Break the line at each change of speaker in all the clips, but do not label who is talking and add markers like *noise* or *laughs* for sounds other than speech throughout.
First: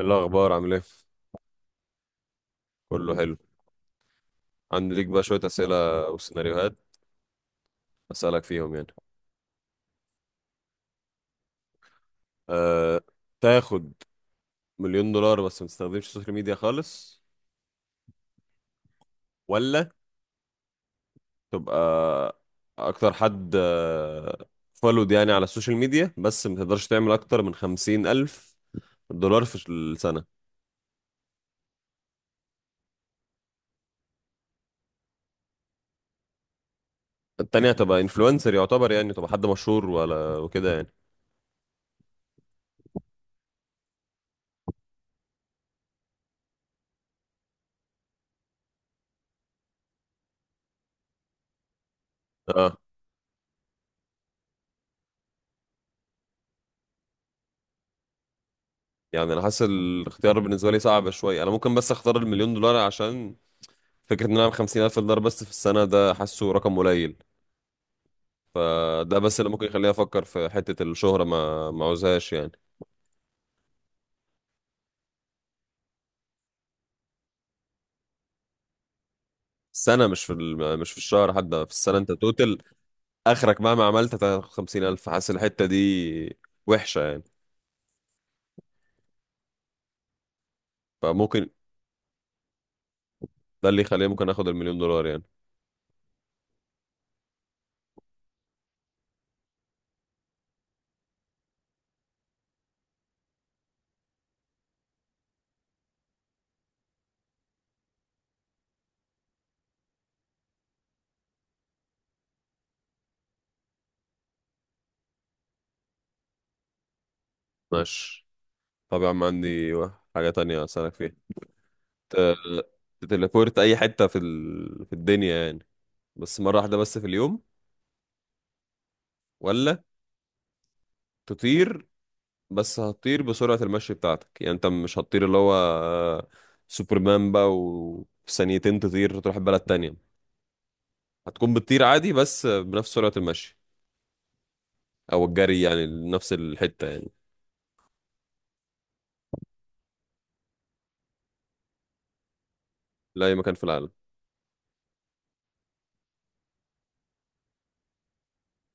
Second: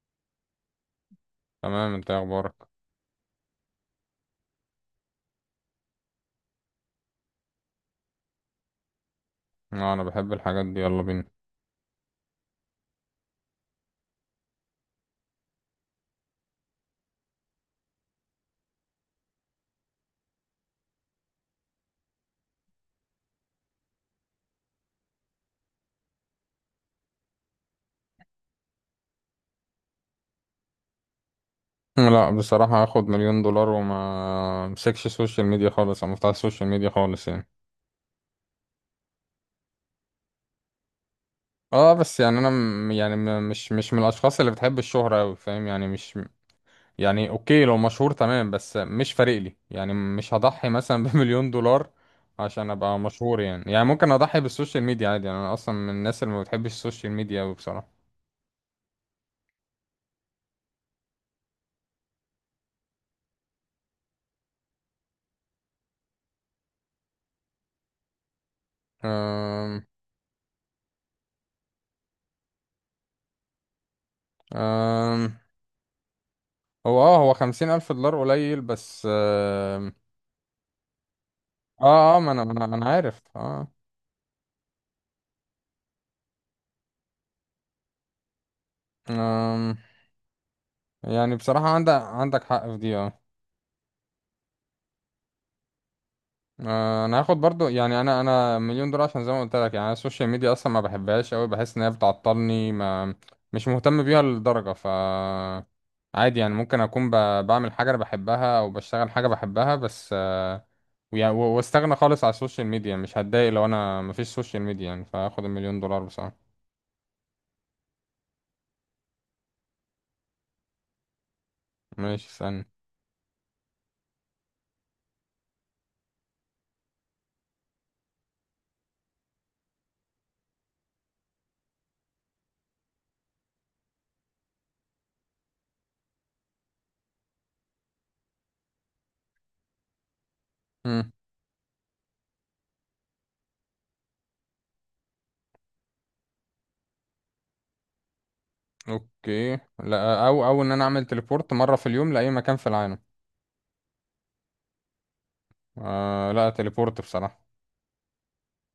إيه الأخبار عامل إيه؟
تمام، انت ايه اخبارك؟
كله حلو. عندي ليك بقى شوية أسئلة وسيناريوهات أسألك فيهم يعني.
لا، انا بحب الحاجات دي. يلا بينا.
أه... تاخد مليون دولار بس ما تستخدمش السوشيال ميديا خالص، ولا تبقى أكتر حد فولود يعني على السوشيال ميديا بس ما تقدرش تعمل أكتر من خمسين ألف دولار في السنة؟
لا بصراحة، هاخد مليون دولار وما امسكش السوشيال ميديا خالص، او مفتاح السوشيال ميديا خالص يعني.
التانية هتبقى إنفلونسر يعتبر يعني، تبقى حد مشهور ولا وكده يعني.
اه بس يعني انا مش من الاشخاص اللي بتحب الشهرة اوي، فاهم يعني مش يعني، اوكي لو مشهور تمام بس مش فارق لي، يعني مش هضحي مثلا *laughs* بمليون دولار عشان
اه،
ابقى مشهور، يعني ممكن اضحي بالسوشيال ميديا عادي، يعني انا اصلا من الناس اللي ما بتحبش السوشيال ميديا اوي بصراحة.
يعني انا حاسس الاختيار بالنسبه لي صعب شويه. انا ممكن بس اختار المليون دولار عشان فكرة ان انا اعمل $50,000 بس في السنة ده حاسه رقم قليل، فده بس اللي ممكن
أم...
يخليني افكر في حتة الشهرة، ما عاوزهاش يعني.
أم... هو 50000 دولار قليل بس.
السنة، مش في مش في الشهر، حتى في السنة انت
ما أنا ما
توتل
أنا ما أنا عارف
اخرك
اه
مهما عملت هتاخد 50,000. حاسس الحتة دي وحشة يعني،
آم، يعني
فممكن
بصراحة، عندك حق في دي اه
ده اللي يخليني ممكن اخد المليون دولار يعني.
أنا هاخد برضو، يعني أنا مليون دولار، عشان زي ما قلت لك يعني، أنا السوشيال ميديا أصلا ما بحبهاش أوي، بحس إن هي بتعطلني، ما مش مهتم بيها للدرجة. عادي يعني، ممكن أكون بعمل حاجة أنا بحبها أو بشتغل حاجة بحبها بس. ويعني و- واستغنى خالص على السوشيال ميديا، مش هتضايق لو أنا مفيش سوشيال ميديا يعني، فهاخد المليون دولار بصراحة.
ماشي، طبعا عندي حاجة تانية اسألك فيها. ت-
ماشي، استنى.
تتليبورت اي حتة في في الدنيا يعني، بس مرة واحدة بس في اليوم، ولا تطير؟ بس هتطير بسرعة المشي بتاعتك، يعني انت مش هتطير اللي هو سوبرمان بقى وفي ثانيتين تطير تروح بلد تانية. هتكون بتطير عادي بس بنفس سرعة المشي او الجري يعني، نفس الحتة يعني.
اوكي، لا او ان انا اعمل تليبورت مره في اليوم لاي مكان في العالم.
لأي مكان في العالم؟
آه لا، تليبورت بصراحه.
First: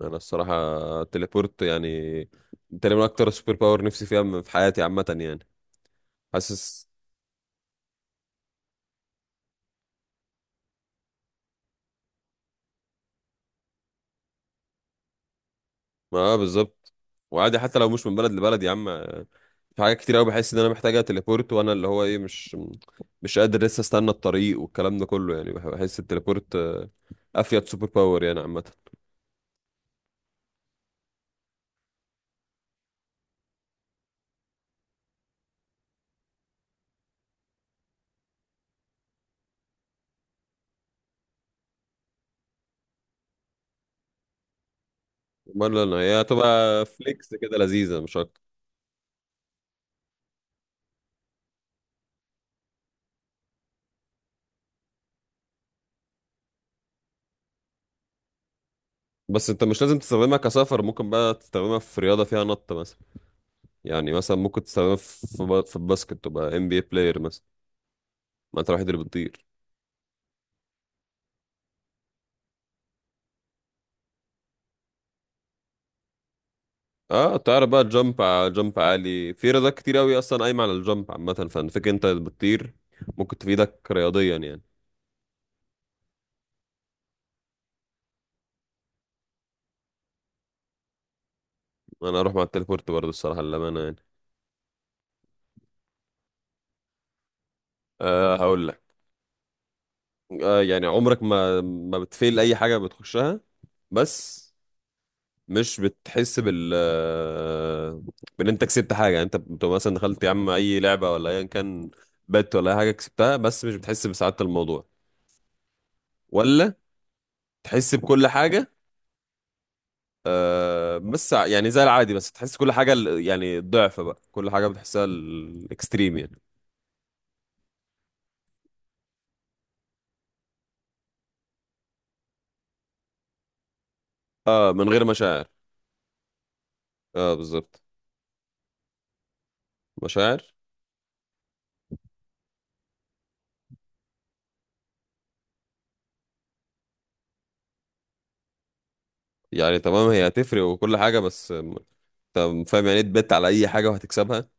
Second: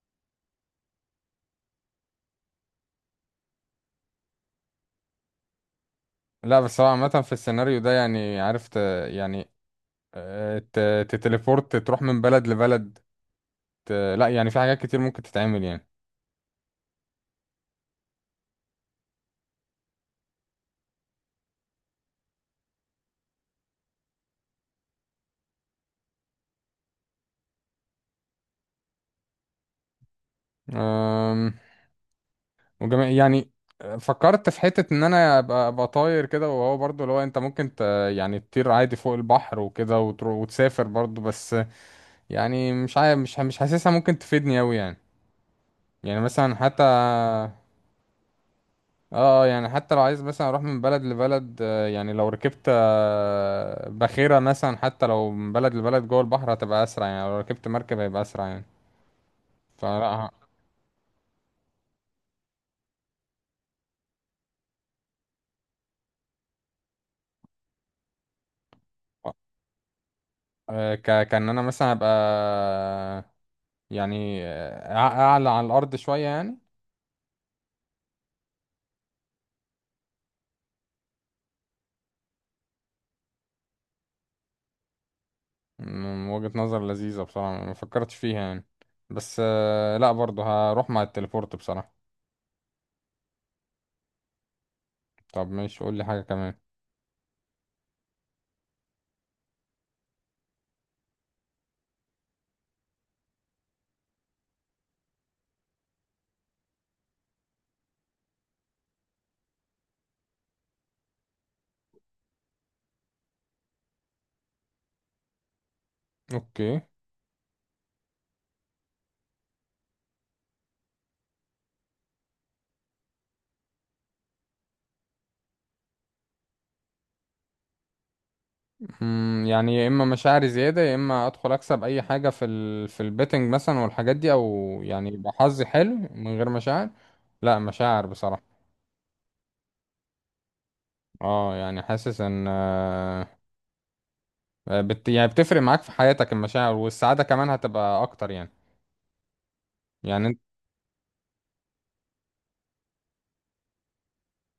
انا الصراحة التليبورت يعني تقريبا اكتر سوبر باور نفسي فيها في حياتي عامة يعني،
لا بس هو
حاسس.
عامه، في السيناريو ده يعني، عرفت يعني، تتليبورت تروح من بلد لبلد، ت- لا يعني في حاجات كتير ممكن تتعمل يعني.
ما آه بالظبط، وعادي حتى لو مش من بلد لبلد يا عم، في حاجات كتير قوي بحس ان انا محتاجه تليبورت، وانا اللي هو ايه مش قادر لسه استنى الطريق والكلام ده كله يعني. بحس التليبورت افيد سوبر باور يعني عامه.
آم، وجميع يعني، فكرت في حته ان انا ابقى طاير كده، وهو برضو اللي هو انت ممكن يعني تطير عادي فوق البحر وكده وتروح وتسافر برضو، بس يعني مش عارف، مش حاسسها ممكن تفيدني اوي يعني.
امال انا هي
يعني مثلا حتى،
هتبقى فليكس كده لذيذه مش اكتر.
اه يعني حتى لو عايز مثلا اروح من بلد لبلد، يعني لو ركبت باخرة مثلا، حتى لو من بلد لبلد جوه البحر هتبقى اسرع، يعني لو ركبت مركب هيبقى اسرع يعني.
بس انت مش لازم
فلا
تستخدمها
ه-
كسفر، ممكن بقى تستخدمها في رياضه فيها نط مثلا. يعني مثلا ممكن تستخدمها في في في الباسكت تبقى ام بي اي بلاير مثلا، ما انت الوحيد اللي بتطير.
آه، ك كان انا مثلا هبقى يعني اعلى على الارض شوية يعني.
اه، تعرف بقى جامب؟ جامب عالي في رياضات كتير قوي اصلا قايمه على الجامب عامه، فانا فاكر انت بتطير ممكن تفيدك رياضيا يعني.
من وجهة نظر لذيذة بصراحة، ما فكرتش فيها يعني، بس لا برضه هروح مع التليبورت بصراحة.
انا اروح مع التليبورت برضه الصراحه للامانه يعني.
طب ماشي، قول لي حاجة كمان.
أه، هقول لك. آه يعني عمرك ما بتفيل اي حاجه بتخشها بس مش بتحس بال بان انت كسبت حاجه؟ يعني انت بتبقى مثلا دخلت يا عم اي لعبه ولا ايا كان بات ولا اي حاجه كسبتها بس مش بتحس بسعاده الموضوع. ولا
اوكي.
تحس بكل حاجه، بس يعني زي العادي، بس تحس كل حاجه يعني ضعف بقى كل حاجه بتحسها الاكستريم يعني؟
يعني يا اما مشاعري زياده، يا اما ادخل اكسب اي حاجه في البيتنج مثلا والحاجات دي، او
اه من غير
يعني يبقى
مشاعر.
حظي حلو من غير مشاعر.
اه
لا
بالظبط.
مشاعر بصراحه.
مشاعر.
اه يعني حاسس ان يعني بتفرق معاك في حياتك المشاعر، والسعاده كمان هتبقى اكتر يعني.
يعني تمام، هي
يعني انت.
هتفرق وكل حاجه، بس طب فاهم يعني ايه تبت على اي حاجه وهتكسبها؟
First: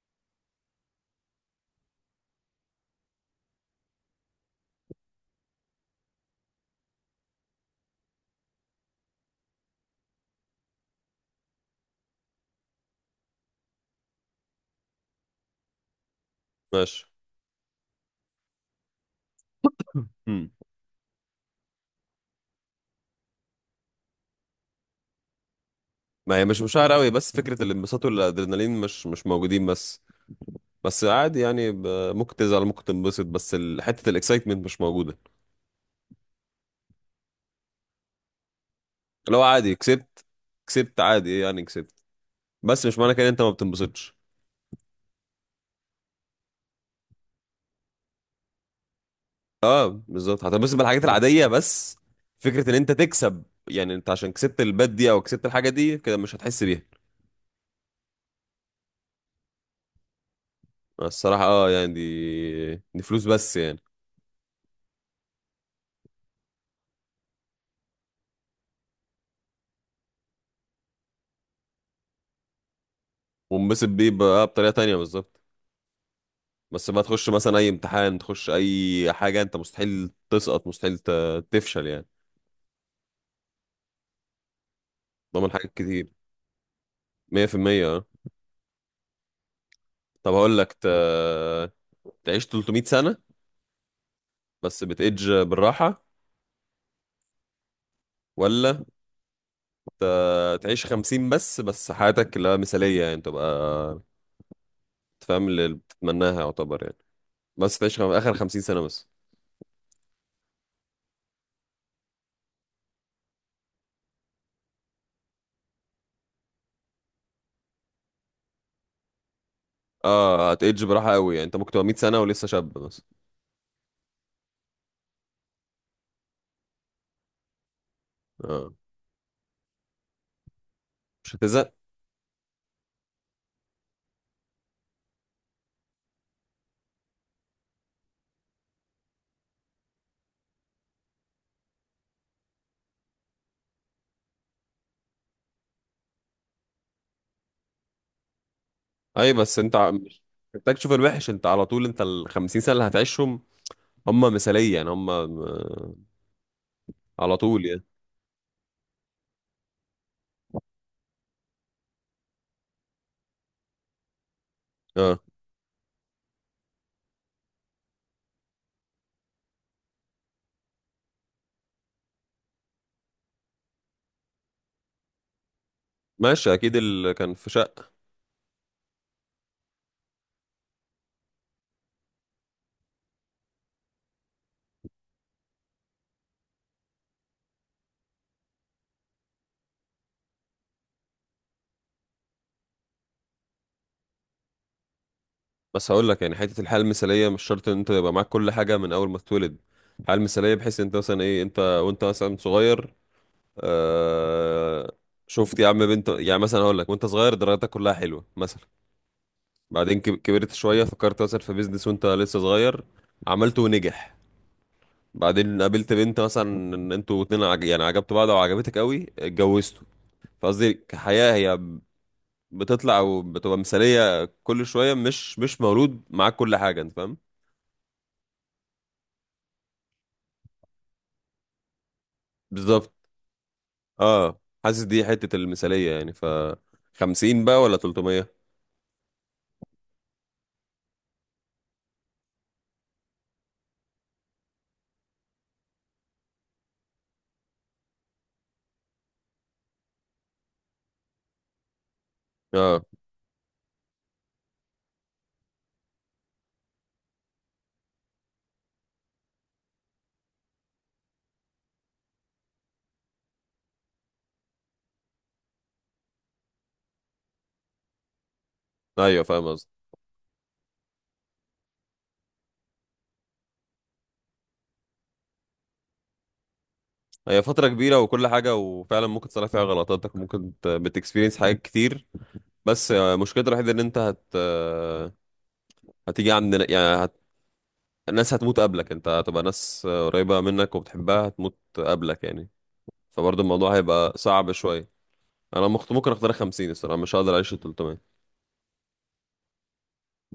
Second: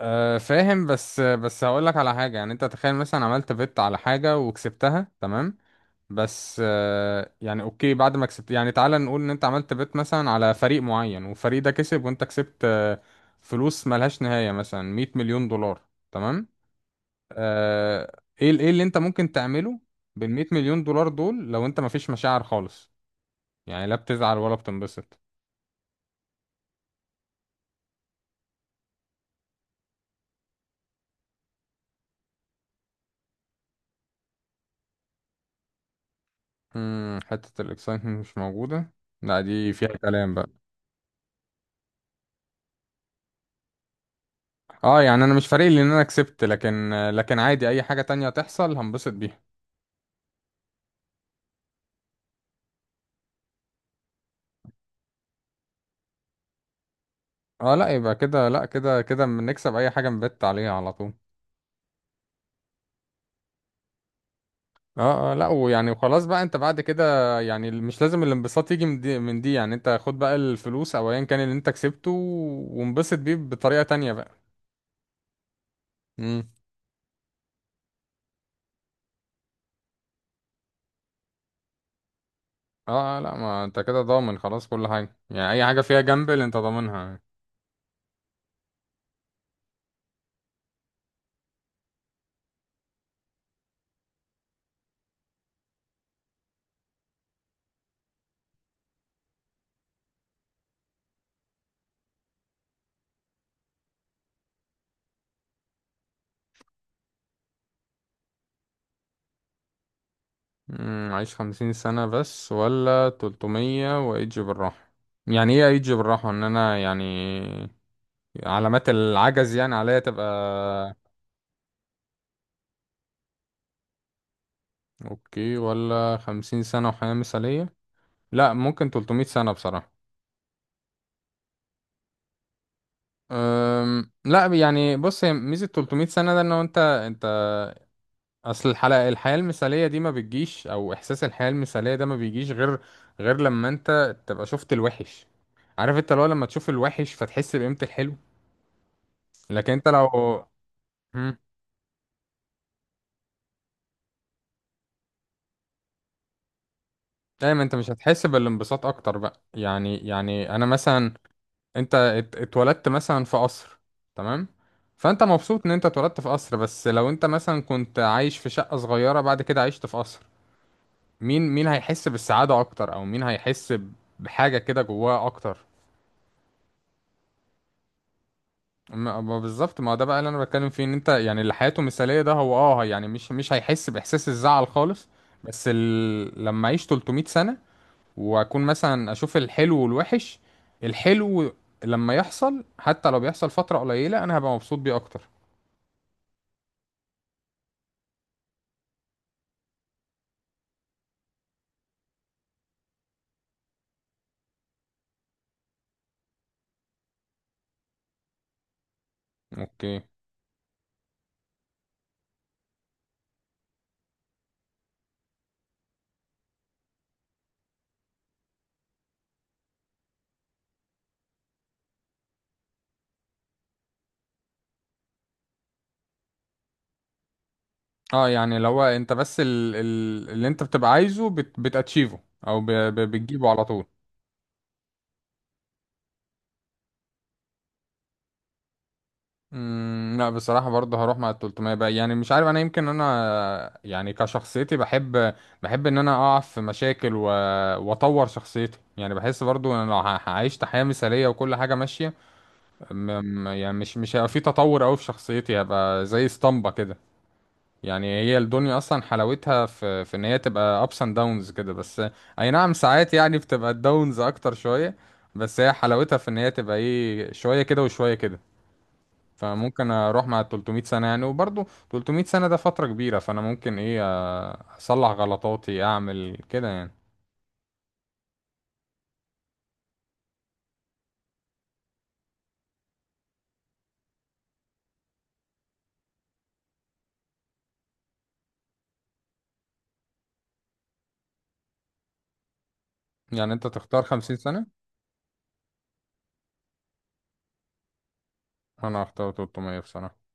فاهم، بس هقول لك على حاجه، يعني انت تخيل مثلا عملت بت على حاجه وكسبتها تمام، بس يعني اوكي، بعد ما كسبت يعني، تعالى نقول ان انت عملت بيت مثلا على فريق معين، والفريق ده كسب وانت كسبت فلوس ملهاش نهاية، مثلا 100 مليون دولار. تمام.
ماشي.
ايه ايه اللي انت ممكن تعمله
*laughs*
بال 100
امم،
مليون دولار دول، لو انت مفيش مشاعر خالص، يعني لا بتزعل ولا بتنبسط.
ما هي مش مشاعر قوي، بس فكره الانبساط والادرينالين مش موجودين بس. بس عادي يعني، ممكن تزعل ممكن تنبسط، بس حته الاكسايتمنت مش موجوده.
حتة الاكسايتمنت مش موجودة، لا
لو
دي
عادي
فيها
كسبت،
كلام بقى.
كسبت عادي ايه يعني كسبت، بس مش معنى كده إن انت ما بتنبسطش.
اه يعني، انا مش فارق لي ان انا كسبت، لكن لكن عادي اي حاجة تانية تحصل هنبسط بيها.
اه بالظبط، هتنبسط بالحاجات العاديه، بس فكره ان انت تكسب، يعني انت عشان كسبت البات دي او كسبت الحاجه دي كده مش هتحس بيها.
اه لا، يبقى كده، لا كده بنكسب اي حاجه نبت عليها على طول.
الصراحه اه، يعني دي دي فلوس بس يعني.
اه لا، ويعني وخلاص بقى، انت بعد كده يعني مش لازم الانبساط يجي من دي، يعني انت خد بقى الفلوس او ايا كان اللي انت كسبته، وانبسط بيه بطريقه
وانبسط بيه
تانية بقى.
بقى بطريقه تانيه بالظبط.
امم
بس ما تخش مثلا اي امتحان، تخش اي حاجه انت مستحيل تسقط، مستحيل تفشل يعني،
لا، ما انت كده ضامن خلاص كل حاجه،
ضمن
يعني اي
حاجات
حاجه فيها
كتير
جامبل انت ضامنها.
100%. اه، طب هقول لك تعيش 300 سنه بس بتأج بالراحه، ولا ت... تعيش 50، بس بس حياتك لا مثاليه يعني، تبقى تفهم اللي بتتمناها يعتبر يعني، بس تعيش اخر 50 سنه بس؟
عايش 50 سنه بس، ولا 300 وايجي بالراحه؟ يعني ايه ايجي بالراحه، ان انا يعني علامات العجز يعني عليا
اه هتأج
تبقى؟
براحه قوي، يعني انت ممكن تبقى 100 سنه ولسه شاب بس.
اوكي، ولا 50 سنة وحياة مثالية؟ لا،
اه،
ممكن 300 سنة بصراحة.
مش هتزهق.
لا يعني، بص هي ميزة 300 سنة ده، ان هو انت انت. اصل الحلقة، الحياة المثالية دي ما بتجيش، او احساس الحياة المثالية ده ما بيجيش غير لما انت تبقى شفت الوحش. عارف، انت لو لما تشوف الوحش فتحس بقيمة الحلو،
اي، بس
لكن
انت
انت لو
مش محتاج تشوف الوحش،
مم.
انت على طول. انت ال 50 سنه اللي هتعيشهم هم مثالية، يعني هم م- على
دايما
طول
انت
يعني.
مش هتحس بالانبساط اكتر بقى، يعني انا مثلا، انت اتولدت مثلا في قصر، تمام،
اه،
فانت مبسوط ان انت اتولدت في قصر، بس لو انت مثلا كنت عايش في شقة صغيرة بعد كده عشت في قصر، مين هيحس بالسعادة اكتر، او مين هيحس بحاجة كده جواه اكتر؟
ماشي اكيد اللي كان في شقة.
ما بالظبط، ما ده بقى اللي انا بتكلم فيه، ان انت يعني اللي حياته مثالية ده هو، اه يعني مش هيحس باحساس الزعل خالص، بس لما اعيش 300 سنة واكون مثلا اشوف الحلو والوحش، الحلو لما يحصل، حتى لو بيحصل فترة قليلة، انا هبقى مبسوط بيه اكتر.
بس هقول لك يعني، حتة الحياة المثالية مش شرط ان انت يبقى معاك كل حاجة من اول ما تتولد. الحياة المثالية بحيث انت مثلا ايه انت وانت مثلا صغير، آه، شفت يا عم بنت، يعني مثلا هقول لك وانت صغير درجاتك كلها حلوة مثلا، بعدين
اوكي.
كبرت شوية فكرت مثلا في بيزنس وانت لسه صغير عملته ونجح، بعدين قابلت بنت مثلا، ان انتوا اتنين يعني عجبتوا بعض وعجبتك قوي اتجوزتوا. فقصدي كحياة هي بتطلع وبتبقى مثالية كل شوية، مش مولود معاك كل حاجة، انت فاهم؟
اه يعني لو هو انت بس اللي انت بتبقى عايزه بتاتشيفه، او
بالظبط،
بتجيبه على طول.
اه حاسس دي حتة المثالية يعني ف، 50 بقى ولا 300؟
لا بصراحة، برضه هروح مع ال 300 بقى يعني، مش عارف انا، يمكن انا يعني كشخصيتي، بحب ان انا اقع في مشاكل واطور شخصيتي، يعني بحس برضه ان انا لو عيشت حياة مثالية وكل حاجة ماشية،
اه،
م... يعني مش هيبقى في تطور قوي في شخصيتي، هبقى زي اسطمبة كده. يعني هي الدنيا اصلا حلاوتها في ان هي تبقى ups and downs كده، بس اي نعم ساعات يعني بتبقى الداونز اكتر شوية، بس هي حلاوتها في ان هي تبقى ايه شوية كده وشوية كده.
ايوه فاهم قصدي.
فممكن اروح مع 300 سنة يعني، وبرضه 300 سنة ده فترة كبيرة، فانا ممكن ايه اصلح غلطاتي اعمل كده يعني.
هي فترة كبيرة وكل حاجة وفعلا ممكن تصلح فيها غلطاتك، ممكن بتكسبيرينس حاجات كتير، بس مشكلتها الوحيدة ان انت هت آه، هتيجي عند يعني هت... الناس هتموت قبلك، انت هتبقى ناس قريبة منك وبتحبها هتموت قبلك يعني، فبرضه
يعني انت
الموضوع
تختار
هيبقى
50
صعب
سنة؟
شوية. انا ممكن اختار 50 الصراحة، مش هقدر اعيش ال 300.
انا اختار 300 بصراحة.